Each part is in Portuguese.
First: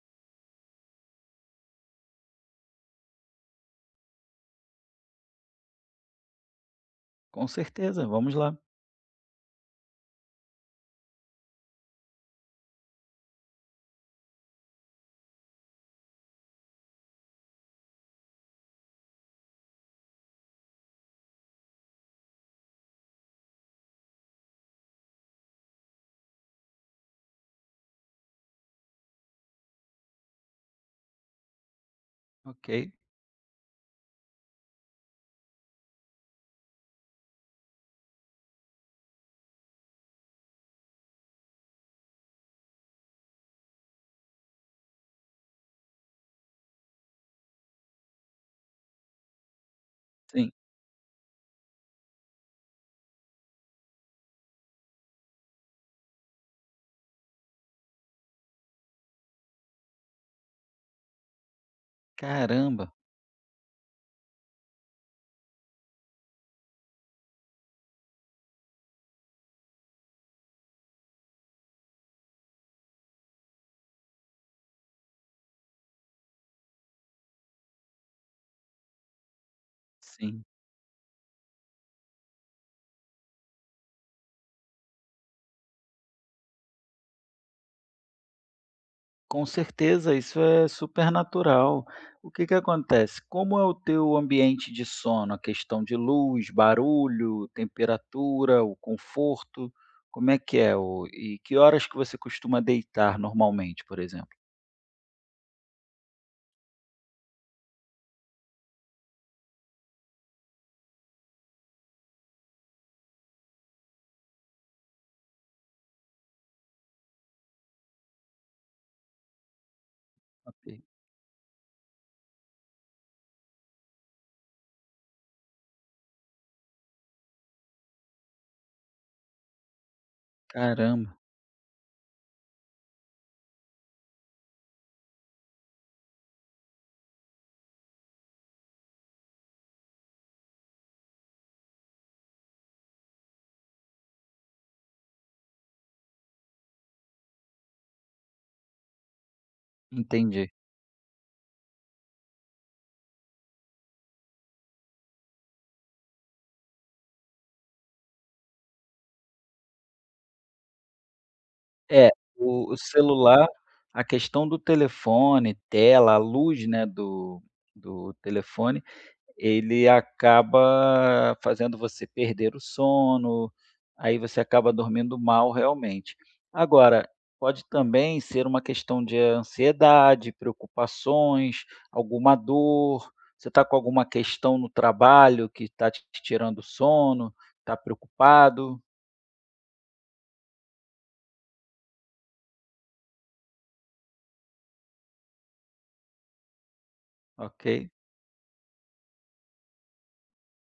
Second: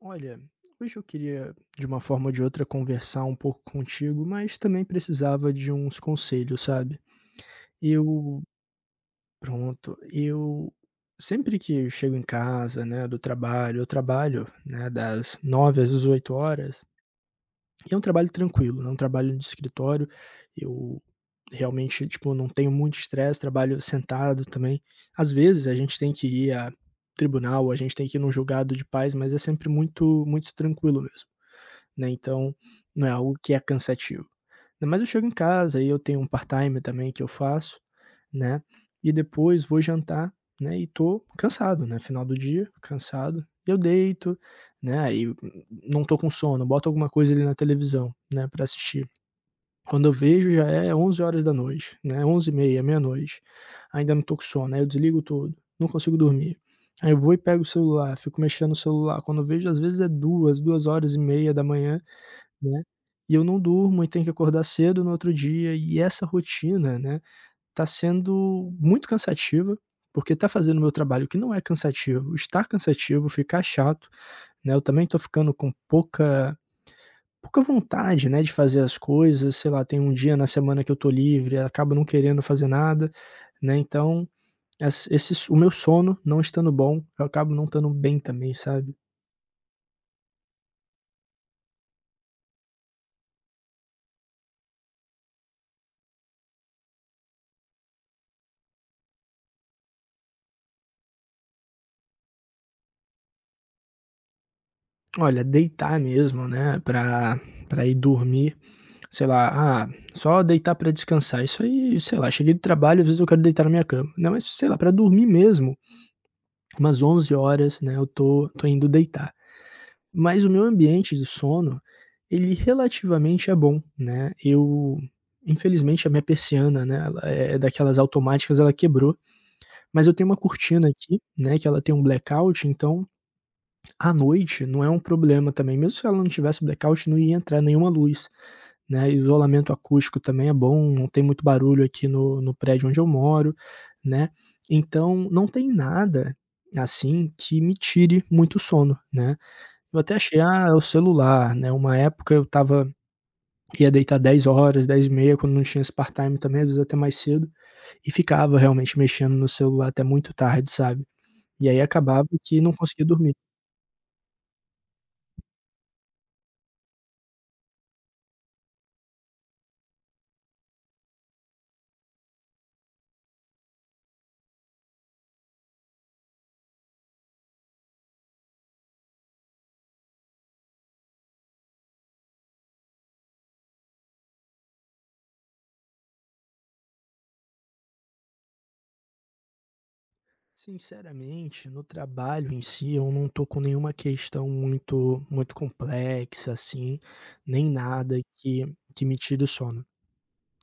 Olha, hoje eu queria, de uma forma ou de outra, conversar um pouco contigo, mas também precisava de uns conselhos, sabe? Com certeza, vamos Eu, lá. pronto, eu sempre que eu chego em casa, né, do trabalho, eu trabalho, né, das 9 às 18 horas, e é um trabalho tranquilo, não é um trabalho de escritório, eu realmente, tipo, não tenho muito estresse, trabalho sentado também. Às vezes a gente tem que ir a tribunal, a gente tem que ir num julgado de paz, mas é sempre muito, muito tranquilo mesmo, né, então Ok, não é algo que é cansativo. Ainda mais eu chego em casa, aí eu tenho um part-time também que eu faço, né, e depois vou jantar, né, e tô cansado, né, final do dia, cansado, e eu deito, né, aí não tô com sono, boto alguma coisa ali na televisão, né, pra assistir. Quando eu sim. vejo já é 11 horas da noite, né, 11h30, meia-noite, ainda não tô com sono, aí eu desligo tudo, não consigo dormir. Aí eu vou e pego o celular, fico mexendo no celular, quando eu vejo às vezes é duas horas e meia da manhã, né, Caramba, e eu não durmo e tenho que acordar cedo no outro dia, e essa rotina, né, tá sendo muito cansativa, porque tá fazendo meu trabalho que não é cansativo, estar cansativo, ficar chato, né, eu também tô ficando com pouca vontade, né, de fazer as coisas, sei lá, tem um dia sim. na semana que eu tô livre, acabo não querendo fazer nada, né, então ess esse so o meu sono não estando bom, eu acabo não estando bem também, sabe. Com certeza, isso é super natural. O que que acontece? Como é o teu ambiente de sono? A questão de luz, barulho, temperatura, o conforto, como é que é? E que horas que você costuma deitar normalmente, por exemplo? Olha, deitar mesmo, né, pra ir dormir, sei lá, só deitar pra descansar, isso aí, sei lá, cheguei do trabalho, às vezes eu quero deitar na minha cama, né, mas sei lá, pra dormir mesmo, umas 11 horas, né, eu tô indo deitar. Mas o meu Ok. ambiente do sono, ele relativamente é bom, né, eu infelizmente a minha persiana, né, ela é daquelas automáticas, ela quebrou, mas eu tenho uma cortina Caramba, aqui, né, que ela tem um blackout, então, à noite não é um problema também, mesmo se ela não tivesse blackout, não ia entrar nenhuma luz, né, isolamento acústico também é bom, não tem muito barulho aqui no prédio onde eu moro, né. Então não tem nada, assim, que me tire muito sono, né. Eu até achei: entendi. "Ah, é o celular", né, uma época eu tava, ia deitar 10 horas, 10h30, quando não tinha esse part-time também, às vezes até mais cedo, e ficava realmente mexendo no celular até muito tarde, sabe. E aí É, acabava que o, não o conseguia dormir. celular, a questão do telefone, tela, a luz, né, do telefone. Ele acaba fazendo você perder o sono, aí você acaba dormindo mal realmente. Agora, pode também ser uma questão de ansiedade, preocupações, alguma dor, você está com alguma questão no trabalho que está te tirando o sono, está preocupado, Sinceramente, no trabalho em si, eu não tô com nenhuma questão muito muito complexa, assim, nem ok? nada que que me tire o sono.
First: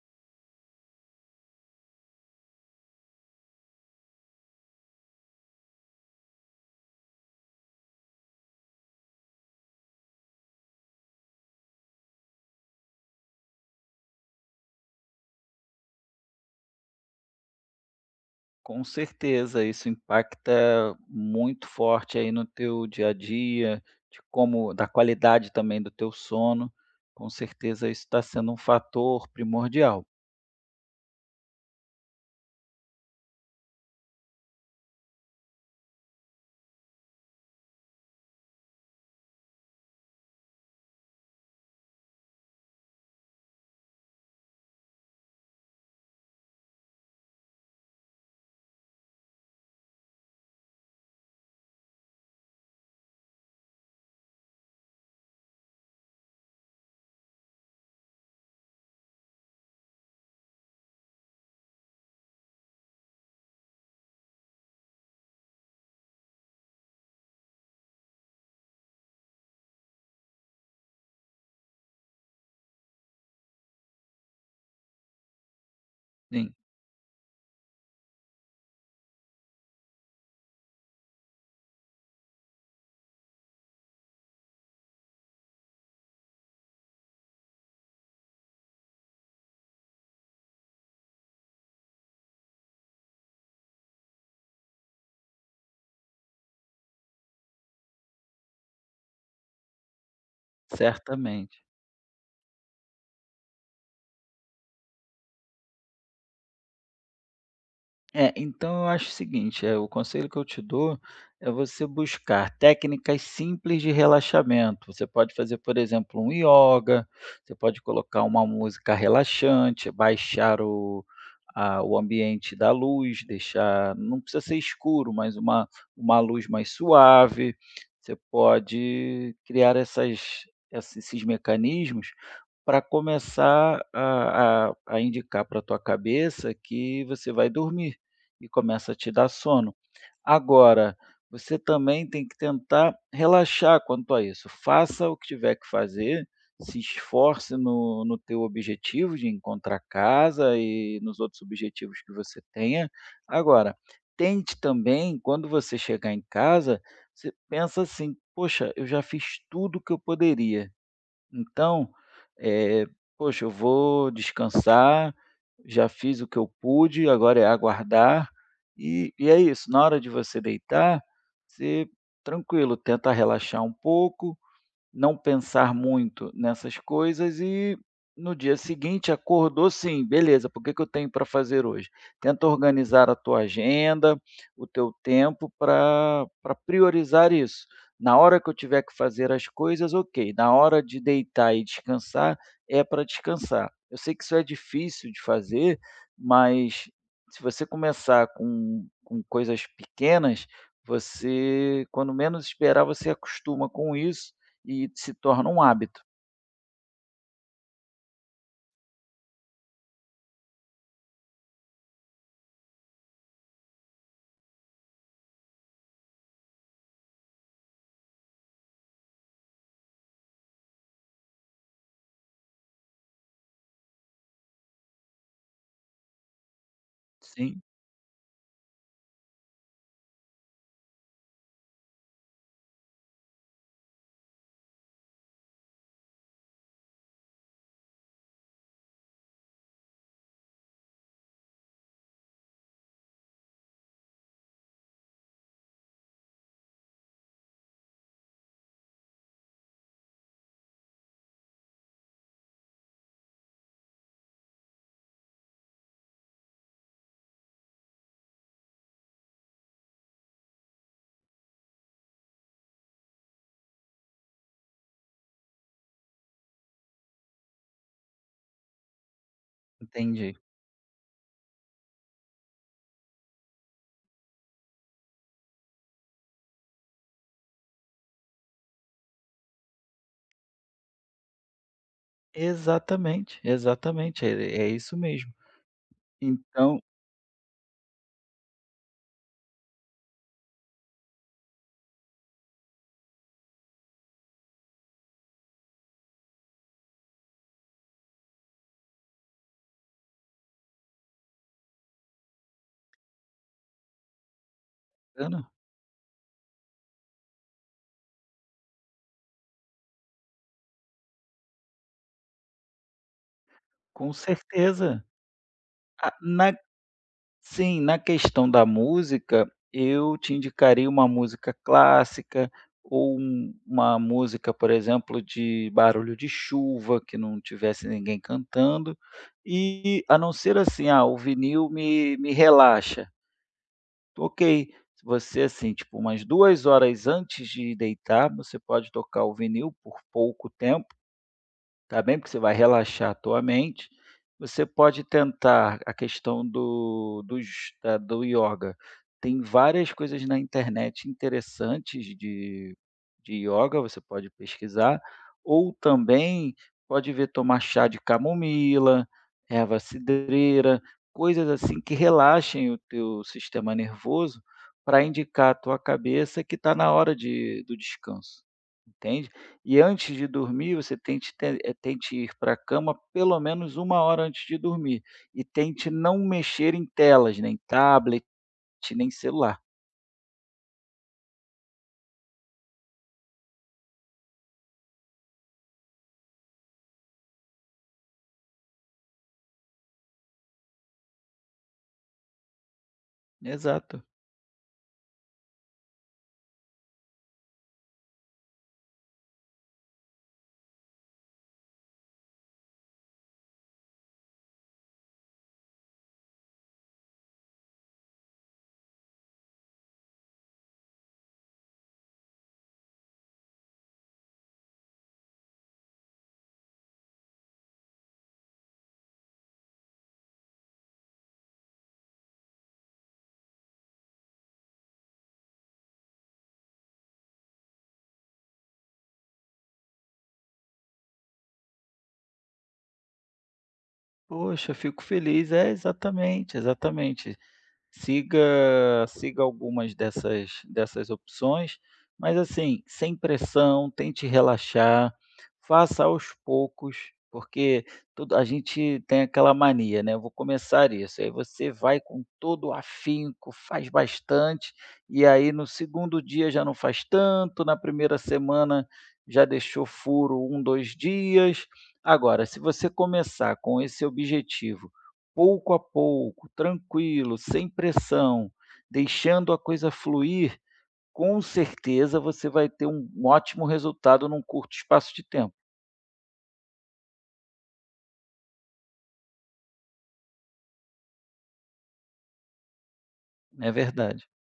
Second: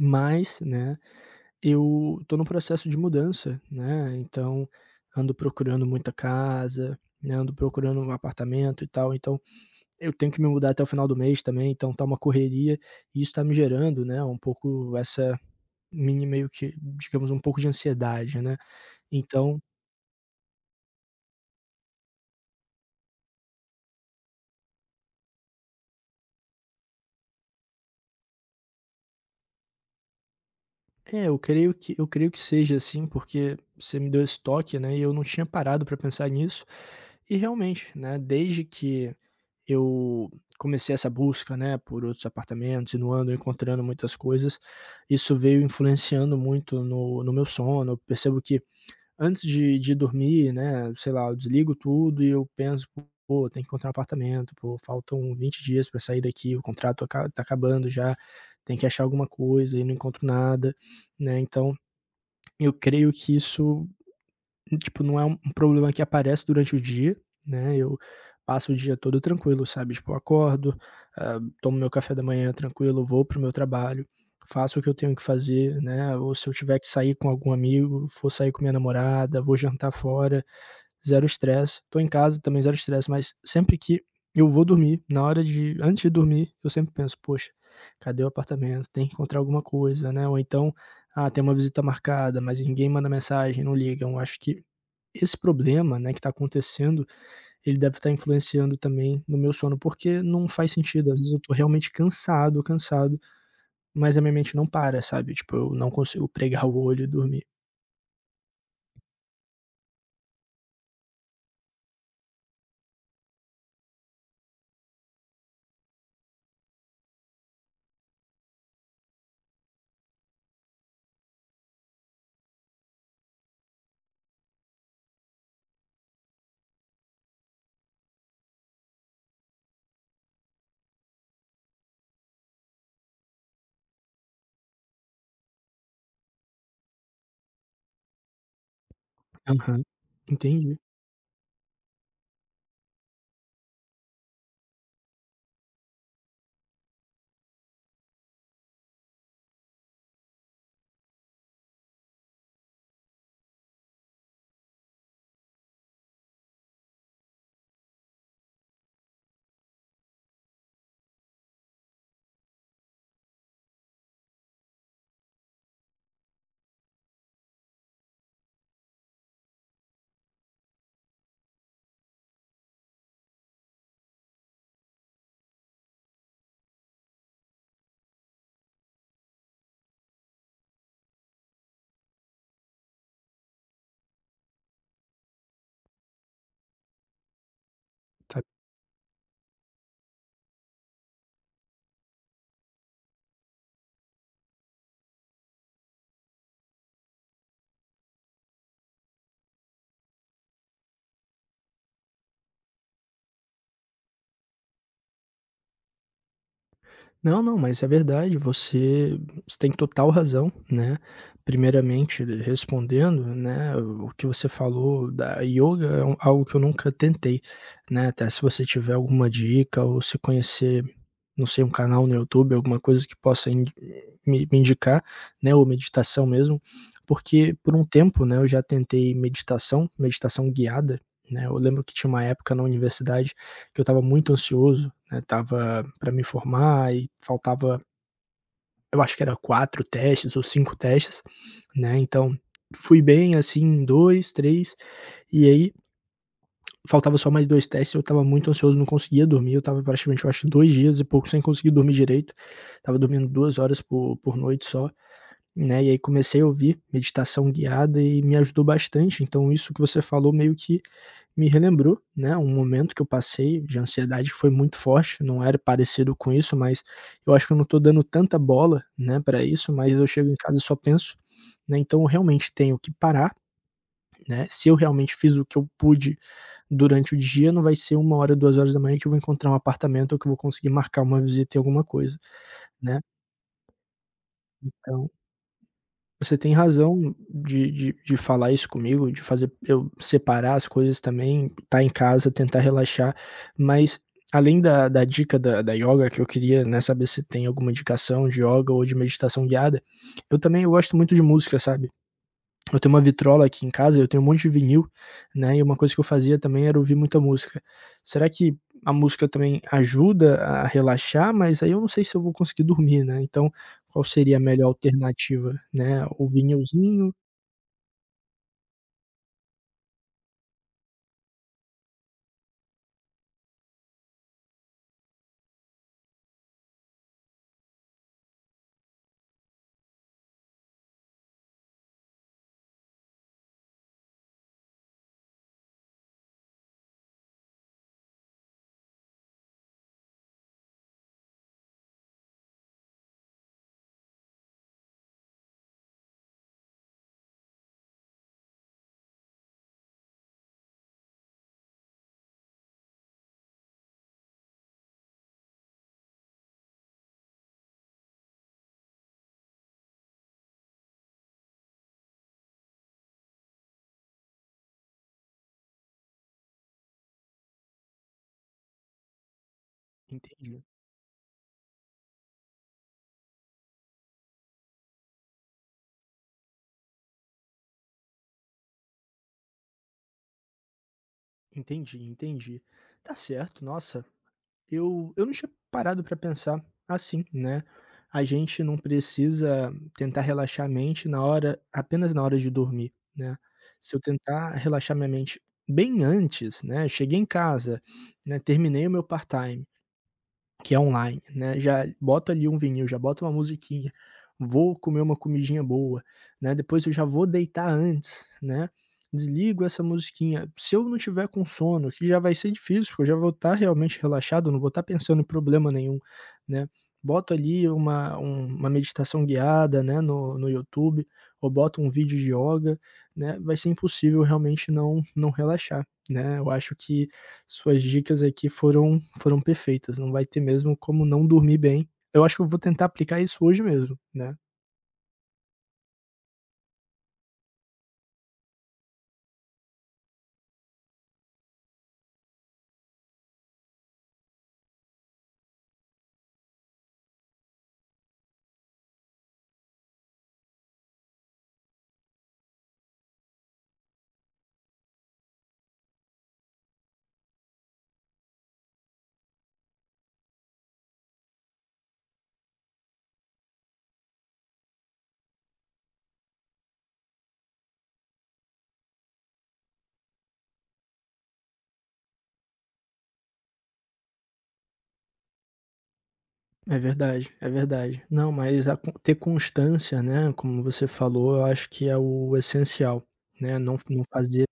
Mas, né, eu tô num processo de mudança, né, então ando procurando muita casa, né, ando procurando um apartamento e tal, então eu tenho que me mudar até o final do mês também, então tá uma correria, e isso tá me gerando, né, um pouco essa mini meio que, digamos, um pouco de ansiedade, né. Com Então, certeza, isso impacta muito forte aí no teu dia a dia, de como da qualidade também do teu sono. Com certeza isso está sendo um fator primordial. é, eu creio que seja assim, porque você me deu esse toque, né, e eu não tinha parado para pensar nisso. E realmente, né, desde que eu comecei essa busca, né, por outros apartamentos e no ando encontrando muitas coisas, isso veio influenciando muito no meu sono. Eu percebo que antes de dormir, né, sei lá, eu desligo tudo e eu penso: "Pô, tem que encontrar um apartamento, pô, faltam 20 dias para sair daqui, o contrato aca tá acabando já, tem que achar alguma coisa e não encontro nada", né, então eu creio que isso, tipo, não é um problema que aparece durante o dia, né, eu passo o dia todo tranquilo, sabe, tipo, eu acordo, tomo meu café da manhã tranquilo, vou pro meu trabalho, faço o que eu tenho que fazer, né, ou se Sim, eu tiver que sair com algum amigo, for sair com minha namorada, vou jantar fora, zero estresse. Tô em casa também zero estresse, mas sempre que eu vou dormir, na hora de antes de dormir, eu sempre penso: "Poxa, cadê o apartamento? Tem que encontrar alguma coisa, né?" Ou então: "Ah, tem uma visita marcada, mas ninguém manda mensagem, não ligam". Acho que esse problema, né, que tá acontecendo, ele deve estar influenciando também no meu sono, porque não faz sentido. Às vezes eu tô certamente. realmente cansado, cansado, mas a minha mente não para, sabe? Tipo, eu não consigo pregar o olho e dormir. É, então eu acho o seguinte, o conselho que eu te dou é você buscar técnicas simples de relaxamento. Você pode fazer, por exemplo, um ioga, você pode colocar uma música relaxante, baixar o ambiente da luz, deixar, não precisa ser escuro, mas uma luz mais suave. Você pode criar essas, esses esses mecanismos para começar a indicar para a tua cabeça que você vai dormir e começa a te dar sono. Aham. Entendi. Agora, você também tem que tentar relaxar quanto a isso. Faça o que tiver que fazer, se esforce no teu objetivo de encontrar casa e nos outros objetivos que você tenha. Agora, tente também, quando você chegar em casa, você pensa assim, poxa, eu já fiz tudo o que eu poderia. Então, eh, poxa, eu vou descansar, já fiz o que eu pude, agora é aguardar. E é isso, na hora de você deitar, você tranquilo, tenta relaxar um pouco, não pensar muito nessas coisas e no dia seguinte acordou sim, beleza, por que que eu tenho para fazer hoje? Tenta organizar a tua agenda, o teu tempo para priorizar isso. Na hora Tá. que eu tiver que fazer as coisas, ok. Na hora de deitar e descansar, é para descansar. Eu sei que isso é difícil de fazer, mas se você começar com coisas pequenas, você, quando menos esperar, você acostuma com isso e se torna um hábito. Não, não, mas é verdade, você você tem total razão, né. Primeiramente, respondendo, né, o que você falou da yoga é um algo que eu nunca tentei, né, até se você tiver alguma dica ou se conhecer, não sei, um canal no YouTube, alguma coisa que possa indi me indicar, né, ou meditação mesmo, porque Sim, por um tempo, né, eu já tentei meditação, meditação guiada, né, eu lembro que tinha uma época na universidade que eu estava muito ansioso, né, estava para me formar e faltava, eu acho que era 4 testes ou 5 testes, né, então fui bem, assim, em 2, 3, e aí faltava só mais 2 testes, eu estava muito ansioso, não conseguia dormir, eu estava praticamente, eu acho, 2 dias e pouco sem conseguir dormir direito, estava dormindo 2 horas por noite só, né, e aí comecei a ouvir meditação guiada e me ajudou bastante, então isso que você falou meio que me relembrou, né, um momento que eu passei de ansiedade que foi muito forte, não era parecido com isso, mas eu acho que eu não tô dando tanta bola, né, para isso, mas eu chego em entendi. casa e só penso, né, então eu realmente tenho que parar, né, se eu realmente fiz o que eu pude durante o dia, não vai ser uma hora, 2 horas da manhã que eu vou encontrar um apartamento ou que eu vou conseguir marcar uma visita em alguma coisa, né, Exatamente, exatamente, é isso então mesmo. você tem Então, razão de falar isso comigo, de fazer eu separar as coisas também, estar em casa, tentar relaxar, mas além da dica da yoga que eu queria, né, saber se tem alguma indicação de yoga ou de meditação guiada, eu também eu gosto muito de música, sabe. Eu tenho uma vitrola aqui em casa, eu tenho um monte de vinil, Ana, né, e uma coisa que eu fazia também era ouvir muita música. Será que a música também ajuda a relaxar? Mas aí eu não sei se eu vou conseguir dormir, né, então qual com seria a melhor certeza. alternativa, né, Ah, o na vinilzinho. Sim, na questão da música, eu te indicaria uma música clássica ou uma música, por exemplo, de barulho de chuva, que não tivesse ninguém cantando, e a não ser assim: "Ah, o vinil me relaxa". Ok, se você assim, tipo, umas 2 horas antes de deitar, você pode tocar o vinil por pouco tempo. Tá bem? Porque você vai relaxar a tua mente. Você pode tentar a questão do dos da do yoga. Tem várias coisas na internet interessantes de yoga. Você pode pesquisar, ou também pode ver tomar chá de camomila, erva cidreira, coisas assim que relaxem o teu sistema nervoso, para indicar a tua cabeça que está na hora de do descanso, entende? E antes de Entendi, dormir, você tente ter eh, tente ir para a cama pelo menos uma hora antes de dormir e tente não mexer em telas, nem tablet, nem celular. entendi, entendi. Tá certo, nossa, eu não tinha parado para pensar assim, né, a gente não precisa tentar relaxar a mente na hora, apenas na hora de dormir, né. Se eu Exato. tentar relaxar minha mente bem antes, né, cheguei em casa, né, terminei o meu part-time, que é online, né, já boto ali um vinil, já boto uma musiquinha, vou comer uma comidinha boa, né, depois eu já vou deitar antes, né, desligo essa musiquinha. Se eu não tiver com sono, que já vai ser difícil, porque eu já vou estar realmente relaxado, não vou estar pensando em problema nenhum, né, boto ali uma meditação guiada, né, no YouTube, ou boto um vídeo de yoga, né, vai ser impossível realmente não relaxar, né. Eu acho que suas dicas aqui foram perfeitas, não vai ter mesmo como não dormir bem. Eu acho que eu vou tentar aplicar isso hoje mesmo, né. Poxa, fico feliz. É, exatamente, exatamente. Siga algumas dessas opções, mas assim, sem pressão, tente relaxar, faça aos poucos, porque tudo a gente tem aquela mania, né. Eu vou começar isso, aí você vai com todo o afinco, faz bastante, e aí no segundo dia já não faz tanto, na primeira semana já deixou furo um, 2 dias. Agora, se você começar com esse objetivo pouco a pouco, tranquilo, sem pressão, deixando a coisa fluir, com certeza você vai ter um ótimo resultado num curto espaço de tempo. É verdade, é verdade. Não, mas a con ter constância, né, como você falou, eu acho que é o essencial, né, É não verdade. fazer,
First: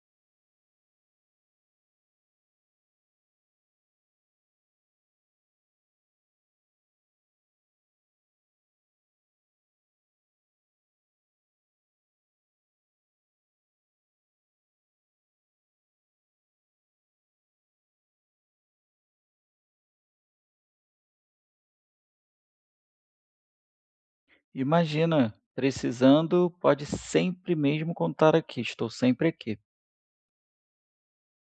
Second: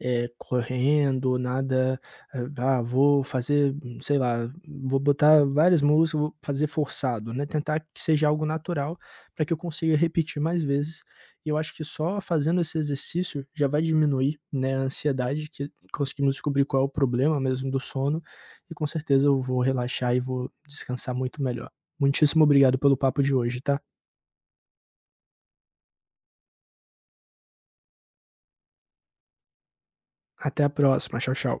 eh, correndo, nada, eh, "Ah, vou fazer, sei lá, vou botar várias músicas, vou fazer forçado", né, tentar que seja algo natural para que eu consiga repetir mais vezes. E eu acho que só fazendo esse exercício já vai diminuir, né, a ansiedade, que conseguimos descobrir qual é o problema mesmo do sono, e com certeza eu vou relaxar e vou descansar muito melhor. Muitíssimo obrigado pelo papo de hoje, tá? Imagina, precisando, pode sempre mesmo contar aqui, estou sempre aqui. Até a próxima. Tchau, tchau.